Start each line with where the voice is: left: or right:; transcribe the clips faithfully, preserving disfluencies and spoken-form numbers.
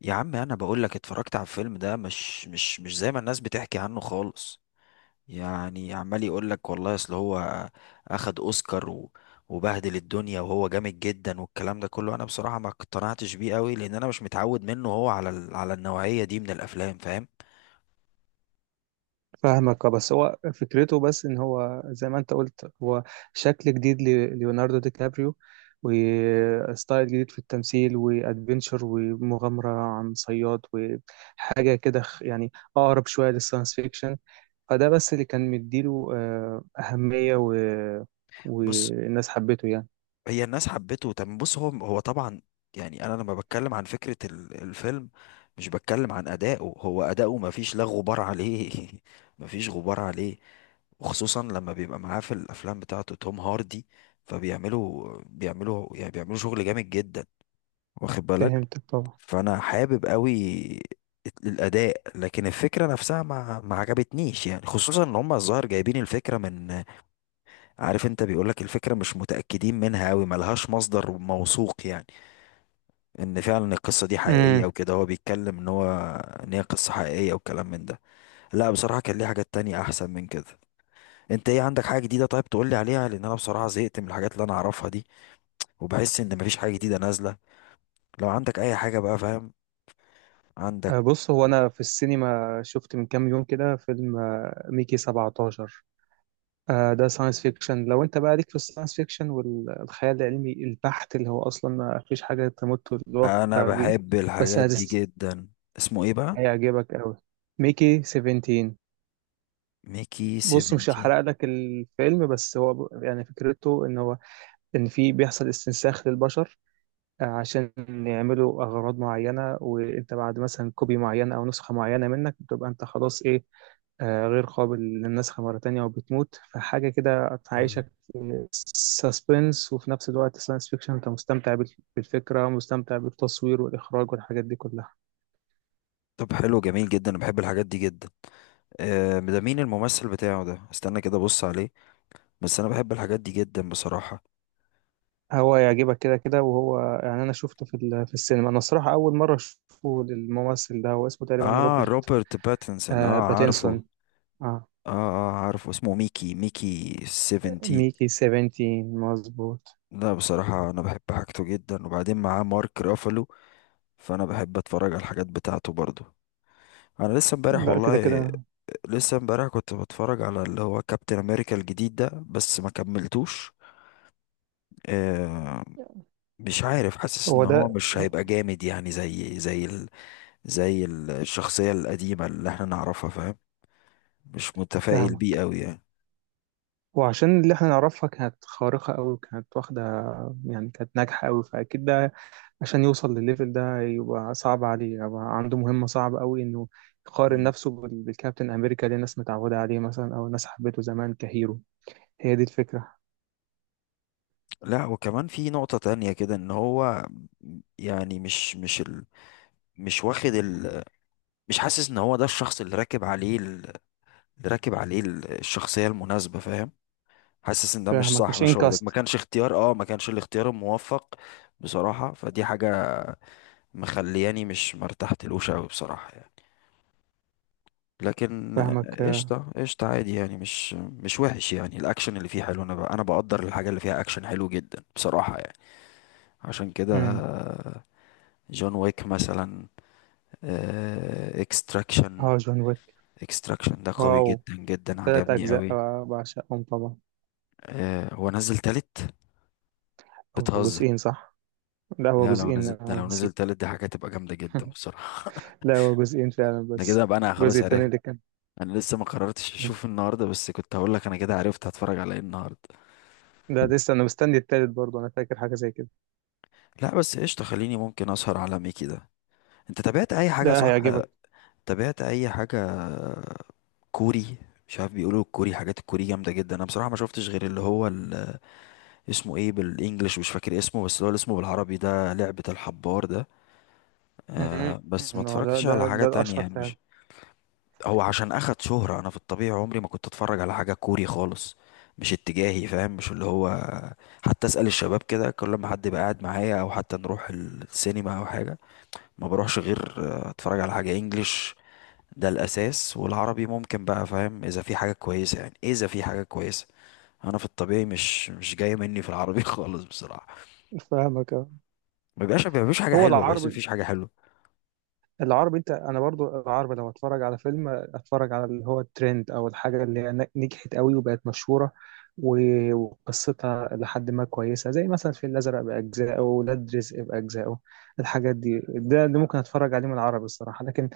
left: يا عم، انا بقول لك اتفرجت على الفيلم ده. مش مش مش زي ما الناس بتحكي عنه خالص. يعني عمال يقول لك والله اصل هو اخد اوسكار و- وبهدل الدنيا وهو جامد جدا، والكلام ده كله انا بصراحة ما اقتنعتش بيه قوي، لان انا مش متعود منه هو على ال- على النوعية دي من الافلام. فاهم؟
right: فاهمك اه، بس هو فكرته بس، ان هو زي ما انت قلت، هو شكل جديد لليوناردو دي كابريو، وستايل جديد في التمثيل وادفنتشر ومغامرة عن صياد وحاجة كده خ- يعني اقرب شوية للساينس فيكشن. فده بس اللي كان مديله آه، أهمية و...
left: بص،
right: والناس حبته يعني.
left: هي الناس حبته. طب بص، هو هو طبعا، يعني انا لما بتكلم عن فكرة ال- الفيلم مش بتكلم عن اداؤه. هو اداؤه ما فيش لا غبار عليه ما فيش غبار عليه، وخصوصا لما بيبقى معاه في الافلام بتاعته توم هاردي، فبيعملوا بيعملوا يعني بيعملوا شغل جامد جدا. واخد بالك؟
right: فهمتك طبعا.
left: فانا حابب قوي الاداء، لكن الفكره نفسها ما ما عجبتنيش، يعني خصوصا ان هم الظاهر جايبين الفكره من، عارف انت؟ بيقولك الفكره مش متاكدين منها قوي، ملهاش مصدر موثوق، يعني ان فعلا القصه دي حقيقيه
right: امم
left: وكده. هو بيتكلم ان هو ان هي قصه حقيقيه وكلام من ده. لا بصراحه كان ليه حاجات تانية احسن من كده. انت ايه عندك حاجة جديدة؟ طيب تقول لي عليها، لان انا بصراحة زهقت من الحاجات اللي انا اعرفها دي، وبحس ان مفيش حاجة جديدة نازلة. لو عندك اي حاجة بقى، فاهم؟ عندك؟
right: بص، هو انا في السينما شفت من كام يوم كده فيلم آه، ميكي سبعة عشر. آه، ده ساينس فيكشن. لو انت بقى ليك في الساينس فيكشن والخيال العلمي البحت اللي هو اصلا ما فيش حاجه تمت
left: انا
right: الواقع بيه،
left: بحب
right: بس
left: الحاجات دي
right: هتست-
left: جدا. اسمه ايه بقى؟
right: هيعجبك قوي. ميكي سبعة عشر.
left: ميكي
right: بص، مش
left: سبعتاشر.
right: هحرق لك الفيلم، بس هو ب- يعني فكرته ان هو ان في بيحصل استنساخ للبشر، آه، عشان يعملوا اغراض معينه. وانت بعد مثلا كوبي معين او نسخه معينه منك بتبقى انت خلاص ايه، آه، غير قابل للنسخ مرة تانية وبتموت. فحاجة كده
left: مم.
right: هتعيشك في سسبنس، وفي نفس الوقت ساينس فيكشن. انت مستمتع بال- بالفكرة، مستمتع بالتصوير والإخراج والحاجات دي كلها.
left: طب حلو، جميل جدا، انا بحب الحاجات دي جدا. آه، ده مين الممثل بتاعه ده؟ استنى كده ابص عليه. بس انا بحب الحاجات دي جدا بصراحة.
right: هو يعجبك كده كده. وهو يعني أنا شفته في, ال- في السينما. أنا الصراحة أول مرة أشوفه للممثل ده. هو اسمه تقريبا
left: اه،
right: روبرت.
left: روبرت باتنسون، اه
right: آه
left: عارفه.
right: باتينسون. آه
left: اه اه عارفه اسمه ميكي، ميكي سبعتاشر.
right: ميكي سبعتاشر، مظبوط.
left: لا بصراحة أنا بحب حاجته جدا، وبعدين معاه مارك رافالو، فأنا بحب أتفرج على الحاجات بتاعته برضو. أنا لسه امبارح
right: لا كده
left: والله،
right: كده.
left: لسه امبارح كنت بتفرج على اللي هو كابتن أمريكا الجديد ده، بس ما كملتوش. آه، مش عارف، حاسس إن
right: هو
left: هو
right: ده.
left: مش
right: آه،
left: هيبقى جامد، يعني زي زي ال زي ال- الشخصية القديمة اللي احنا نعرفها. فاهم؟ مش متفائل بيه
right: فاهمك.
left: أوي يعني.
right: وعشان اللي احنا نعرفها كانت خارقة أوي، كانت واخدة يعني، كانت ناجحة أوي. فأكيد ده عشان يوصل للليفل ده يبقى صعب عليه، يبقى عنده مهمة صعبة أوي إنه يقارن
left: مم.
right: نفسه بال- بالكابتن أمريكا اللي الناس متعودة عليه، مثلا، أو الناس حبته زمان كهيرو. هي دي الفكرة.
left: لا وكمان في نقطة تانية كده إن هو، يعني مش مش ال مش واخد مش حاسس ان هو ده الشخص اللي راكب عليه ال- اللي راكب عليه ال- الشخصية المناسبة. فاهم؟ حاسس ان ده مش
right: فاهمك،
left: صح،
right: مش
left: مش هو ده. ما
right: إنكاست.
left: كانش اختيار، اه ما كانش الاختيار الموفق. بصراحة فدي حاجة مخلياني مش مرتحتلوش قوي بصراحة يعني، لكن آه،
right: فاهمك. آه،
left: قشطة. قشطة عادي يعني. مش مش وحش، يعني الاكشن اللي فيه حلو. انا ب- انا بقدر الحاجة اللي فيها اكشن حلو جدا بصراحة يعني. عشان كده
right: مم.
left: آه، جون ويك مثلا، آه، اكستراكشن.
right: اه، جون ويك.
left: اكستراكشن ده قوي
right: واو،
left: جدا جدا،
right: تلات
left: عجبني
right: أجزاء
left: قوي.
right: آه، بعشقهم طبعا.
left: آه، هو نزل تالت؟
right: أو
left: بتهزر؟
right: جزئين، صح؟ لا، هو
left: لا، لو
right: جزئين،
left: نزل ده،
right: أنا
left: لو نزل
right: نسيت.
left: تالت دي حاجة تبقى جامدة جدا بصراحة.
right: لا، هو جزئين فعلا
left: ده
right: بس.
left: كده بقى انا
right: الجزء
left: خلاص
right: التاني
left: عرفت.
right: اللي كان،
left: انا لسه ما قررتش اشوف النهارده، بس كنت هقول لك انا كده عرفت هتفرج على ايه النهارده.
right: ده لسه انا مستني التالت برضه، انا فاكر حاجه زي كده.
left: لا بس قشطة، خليني ممكن اسهر على ميكي ده. انت تابعت اي حاجة؟
right: ده
left: صح،
right: هيعجبك.
left: تابعت اي حاجة كوري؟ مش عارف، بيقولوا الكوري، حاجات الكوري جامدة جدا. انا بصراحة ما شفتش غير اللي هو ال- اسمه ايه بالانجلش، مش فاكر اسمه، بس اللي هو اللي اسمه بالعربي ده لعبة الحبار ده.
right: أمم،
left: آه، بس ما
right: هو ده
left: اتفرجتش على
right: ده
left: حاجة
right: ده
left: تانية
right: الاشهر
left: يعني،
right: فعلا.
left: مش. هو عشان اخد شهرة. انا في الطبيعي عمري ما كنت اتفرج على حاجة كوري خالص. مش اتجاهي، فاهم؟ مش اللي هو. حتى اسأل الشباب كده، كل ما حد يبقى قاعد معايا او حتى نروح السينما او حاجة، ما بروحش غير آه، اتفرج على حاجة انجليش. ده الاساس. والعربي ممكن بقى، فاهم؟ اذا في حاجة كويسة، يعني اذا في حاجة كويسة. انا في الطبيعي مش مش جاي مني في العربي خالص بصراحة.
right: فاهمك أه.
left: ما بيبقاش ما بيبقاش حاجة
right: هو
left: حلوة، بحس
right: العربي،
left: مفيش حاجة حلوة.
right: العربي انت انا برضو، العربي لو اتفرج على فيلم اتفرج على اللي هو الترند او الحاجه اللي هي ن- نجحت قوي وبقت مشهوره و- وقصتها لحد ما كويسه، زي مثلا الفيل الازرق باجزائه، ولاد رزق باجزائه. الحاجات دي، ده, ده ممكن اتفرج عليه من العربي الصراحه. لكن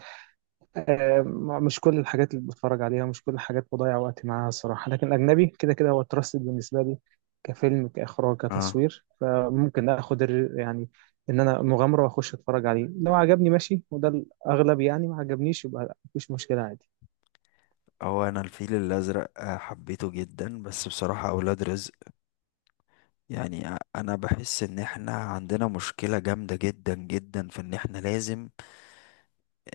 right: آه، مش كل الحاجات اللي بتفرج عليها، مش كل الحاجات بضيع وقتي معاها الصراحة. لكن الأجنبي كده كده هو تراستد بالنسبة لي، كفيلم، كإخراج،
left: اه.
right: كتصوير. فممكن آخد ال- يعني إن أنا مغامرة وأخش أتفرج عليه. لو عجبني ماشي، وده الأغلب. يعني ما عجبنيش يبقى مفيش مشكلة، عادي.
left: هو انا الفيل الازرق آه، حبيته جدا، بس بصراحة اولاد رزق، يعني ع- انا بحس ان احنا عندنا مشكلة جامدة جدا جدا في ان احنا لازم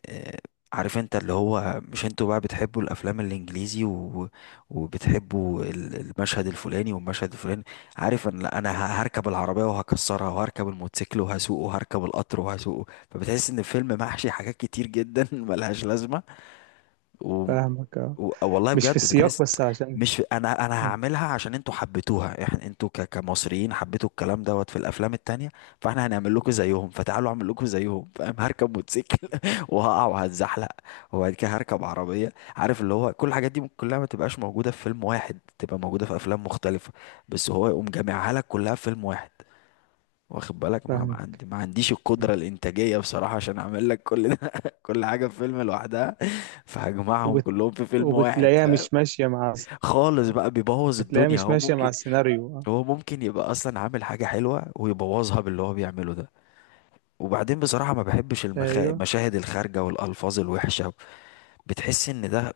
left: آه، عارف انت اللي هو مش، انتوا بقى بتحبوا الافلام الانجليزي، و... وبتحبوا ال- المشهد الفلاني والمشهد الفلاني، عارف ان لا، انا ه- هركب العربية وهكسرها، وهركب الموتوسيكل وهسوقه، وهركب القطر وهسوقه. فبتحس ان الفيلم محشي حاجات كتير جدا ملهاش لازمة. و...
right: فاهمك آه.
left: و... والله
right: مش في
left: بجد
right: السياق،
left: بتحس،
right: بس عشان
left: مش انا انا
right: مم،
left: هعملها عشان انتوا حبيتوها. احنا انتوا ك... كمصريين حبيتوا الكلام دوت في الافلام التانية، فاحنا هنعمل لكم زيهم. فتعالوا اعمل لكم زيهم، فاهم؟ هركب موتوسيكل وهقع وهتزحلق، وبعد كده هركب عربية. عارف اللي هو كل الحاجات دي ممكن كلها ما تبقاش موجودة في فيلم واحد، تبقى موجودة في افلام مختلفة، بس هو يقوم جامعها لك كلها في فيلم واحد. واخد بالك؟ ما ما
right: فاهمك.
left: عندي ما عنديش
right: مم.
left: القدرة الإنتاجية بصراحة عشان أعمل لك كل ده كل حاجة في فيلم لوحدها، فهجمعهم
right: وبت...
left: كلهم في فيلم واحد،
right: وبتلاقيها
left: فاهم؟
right: مش ماشية مع...
left: خالص بقى، بيبوظ
right: بتلاقيها
left: الدنيا.
right: مش
left: هو
right: ماشية مع
left: ممكن،
right: السيناريو آه.
left: هو ممكن يبقى أصلا عامل حاجة حلوة ويبوظها باللي هو بيعمله ده. وبعدين بصراحة ما بحبش المخا...
right: أيوه.
left: المشاهد الخارجة والألفاظ الوحشة. بتحس إن ده،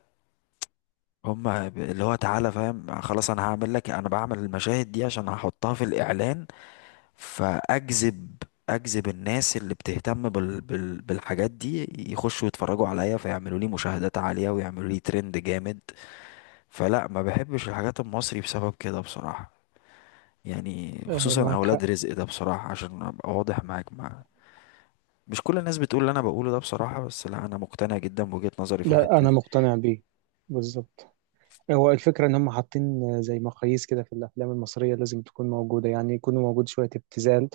left: هما ب- اللي هو تعالى، فاهم؟ خلاص أنا هعمل لك، أنا بعمل المشاهد دي عشان هحطها في الإعلان. فاجذب، اجذب الناس اللي بتهتم بال... بال... بالحاجات دي، يخشوا يتفرجوا عليا، فيعملوا لي مشاهدات عالية ويعملوا لي ترند جامد. فلا، ما بحبش الحاجات المصري بسبب كده بصراحة، يعني
right: آه،
left: خصوصا
right: معاك
left: اولاد
right: حق.
left: رزق ده بصراحة. عشان ابقى واضح معاك مع، مش كل الناس بتقول اللي انا بقوله ده بصراحة، بس لا انا مقتنع جدا بوجهة نظري في
right: لا،
left: الحتة
right: أنا
left: دي.
right: مقتنع بيه، بالظبط. هو الفكرة إن هم حاطين زي مقاييس كده في الأفلام المصرية لازم تكون موجودة. يعني يكون موجود شوية ابتذال،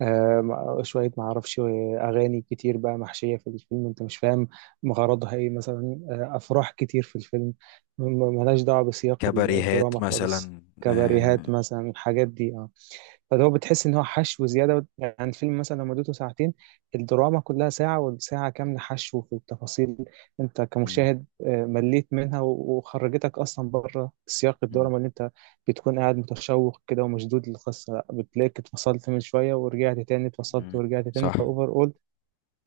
right: آه، مع- شوية معرفش، أغاني كتير بقى محشية في الفيلم، أنت مش فاهم غرضها إيه مثلا. آه، أفراح كتير في الفيلم، م- ملهاش دعوة بسياق
left: كباريهات
right: الدراما خالص.
left: مثلا. آه،
right: كباريهات مثلا، الحاجات دي آه. فاللي هو بتحس ان هو حشو زياده. يعني الفيلم مثلا لو مدته ساعتين، الدراما كلها ساعه، والساعه كامله حشو في التفاصيل. انت
left: مم،
right: كمشاهد آه، مليت منها و- وخرجتك اصلا بره سياق
left: مم،
right: الدراما اللي انت بتكون قاعد متشوق كده ومشدود للقصه. لا، بتلاقيك اتفصلت من شويه ورجعت تاني، اتفصلت
left: مم،
right: ورجعت تاني،
left: صح.
right: فاوفر اول.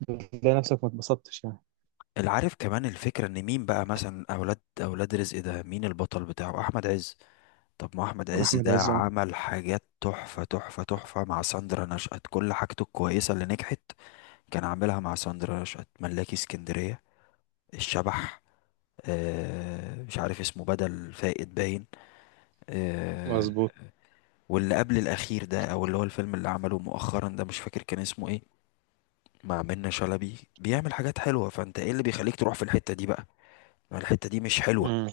right: بتلاقي نفسك ما اتبسطتش يعني.
left: العارف كمان الفكرة ان مين بقى مثلا اولاد اولاد رزق ده؟ مين البطل بتاعه؟ احمد عز. طب ما احمد عز
right: احمد
left: ده
right: عز أهو.
left: عمل حاجات تحفة تحفة تحفة مع ساندرا نشأت. كل حاجته الكويسة اللي نجحت كان عاملها مع ساندرا نشأت. ملاكي اسكندرية، الشبح، آه مش عارف اسمه، بدل فائد باين، آه.
right: مظبوط.
left: واللي قبل الاخير ده او اللي هو الفيلم اللي عمله مؤخرا ده مش فاكر كان اسمه ايه، مع منة شلبي. بيعمل حاجات حلوة، فانت ايه اللي بيخليك تروح في الحتة دي بقى؟ ما الحتة دي مش حلوة.
right: مم.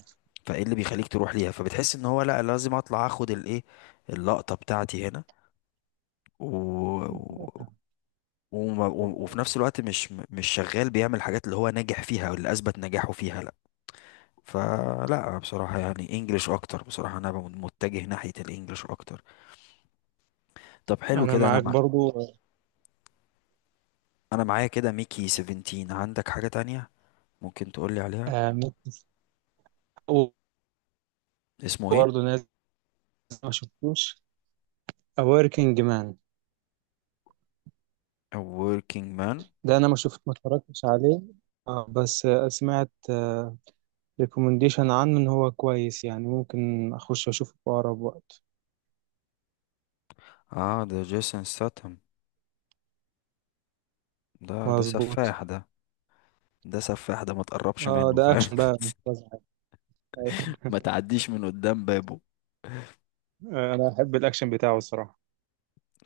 left: فايه اللي بيخليك تروح ليها؟ فبتحس ان هو لا، لازم اطلع اخد الايه، اللقطة بتاعتي هنا. و... و... وما- و... وفي نفس الوقت مش مش شغال بيعمل حاجات اللي هو ناجح فيها او اللي اثبت نجاحه فيها. لا، فلا بصراحة يعني انجلش اكتر بصراحة. انا ب- متجه ناحية الانجليش اكتر. طب حلو
right: انا
left: كده. انا
right: معاك
left: مع...
right: برضو.
left: انا معايا كده ميكي سبعتاشر. عندك حاجة تانية ممكن تقولي عليها؟
right: آه، ممكن-
left: اسمه ايه؟
right: وبرضو نازل، ما شفتوش A Working Man.
left: A working man.
right: ده انا ما شفت، ما اتفرجتش عليه، اه، بس آه، سمعت ريكومنديشن عنه ان هو كويس. يعني ممكن اخش اشوفه في اقرب وقت.
left: اه ده جيسون ستاتم. ده ده
right: مظبوط.
left: سفاح ده، ده سفاح ده، ما تقربش
right: اه،
left: منه،
right: ده
left: فاهم؟
right: اكشن بقى، مش فزع.
left: ما تعديش من قدام بابه.
right: آه، انا احب الاكشن بتاعه الصراحه.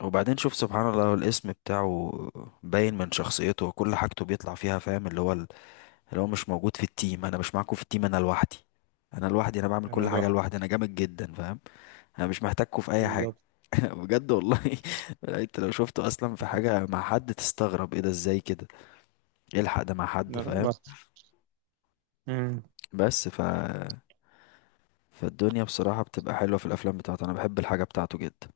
left: وبعدين شوف سبحان الله، الاسم بتاعه باين من شخصيته وكل حاجته بيطلع فيها. فاهم؟ اللي هو ال- اللي هو مش موجود في التيم، انا مش معاكم في التيم، انا لوحدي، انا لوحدي، انا بعمل كل
right: انا
left: حاجه
right: لوحدي.
left: لوحدي، انا جامد جدا. فاهم؟ انا مش محتاجكم في اي حاجه.
right: بالظبط.
left: بجد والله. انت لو شفته اصلا في حاجه مع حد تستغرب، ايه ده ازاي كده يلحق ده مع
right: لا
left: حد،
right: لا.
left: فاهم؟
right: بقى.
left: بس ف فالدنيا بصراحه بتبقى حلوه في الافلام بتاعته، انا بحب الحاجه بتاعته جدا.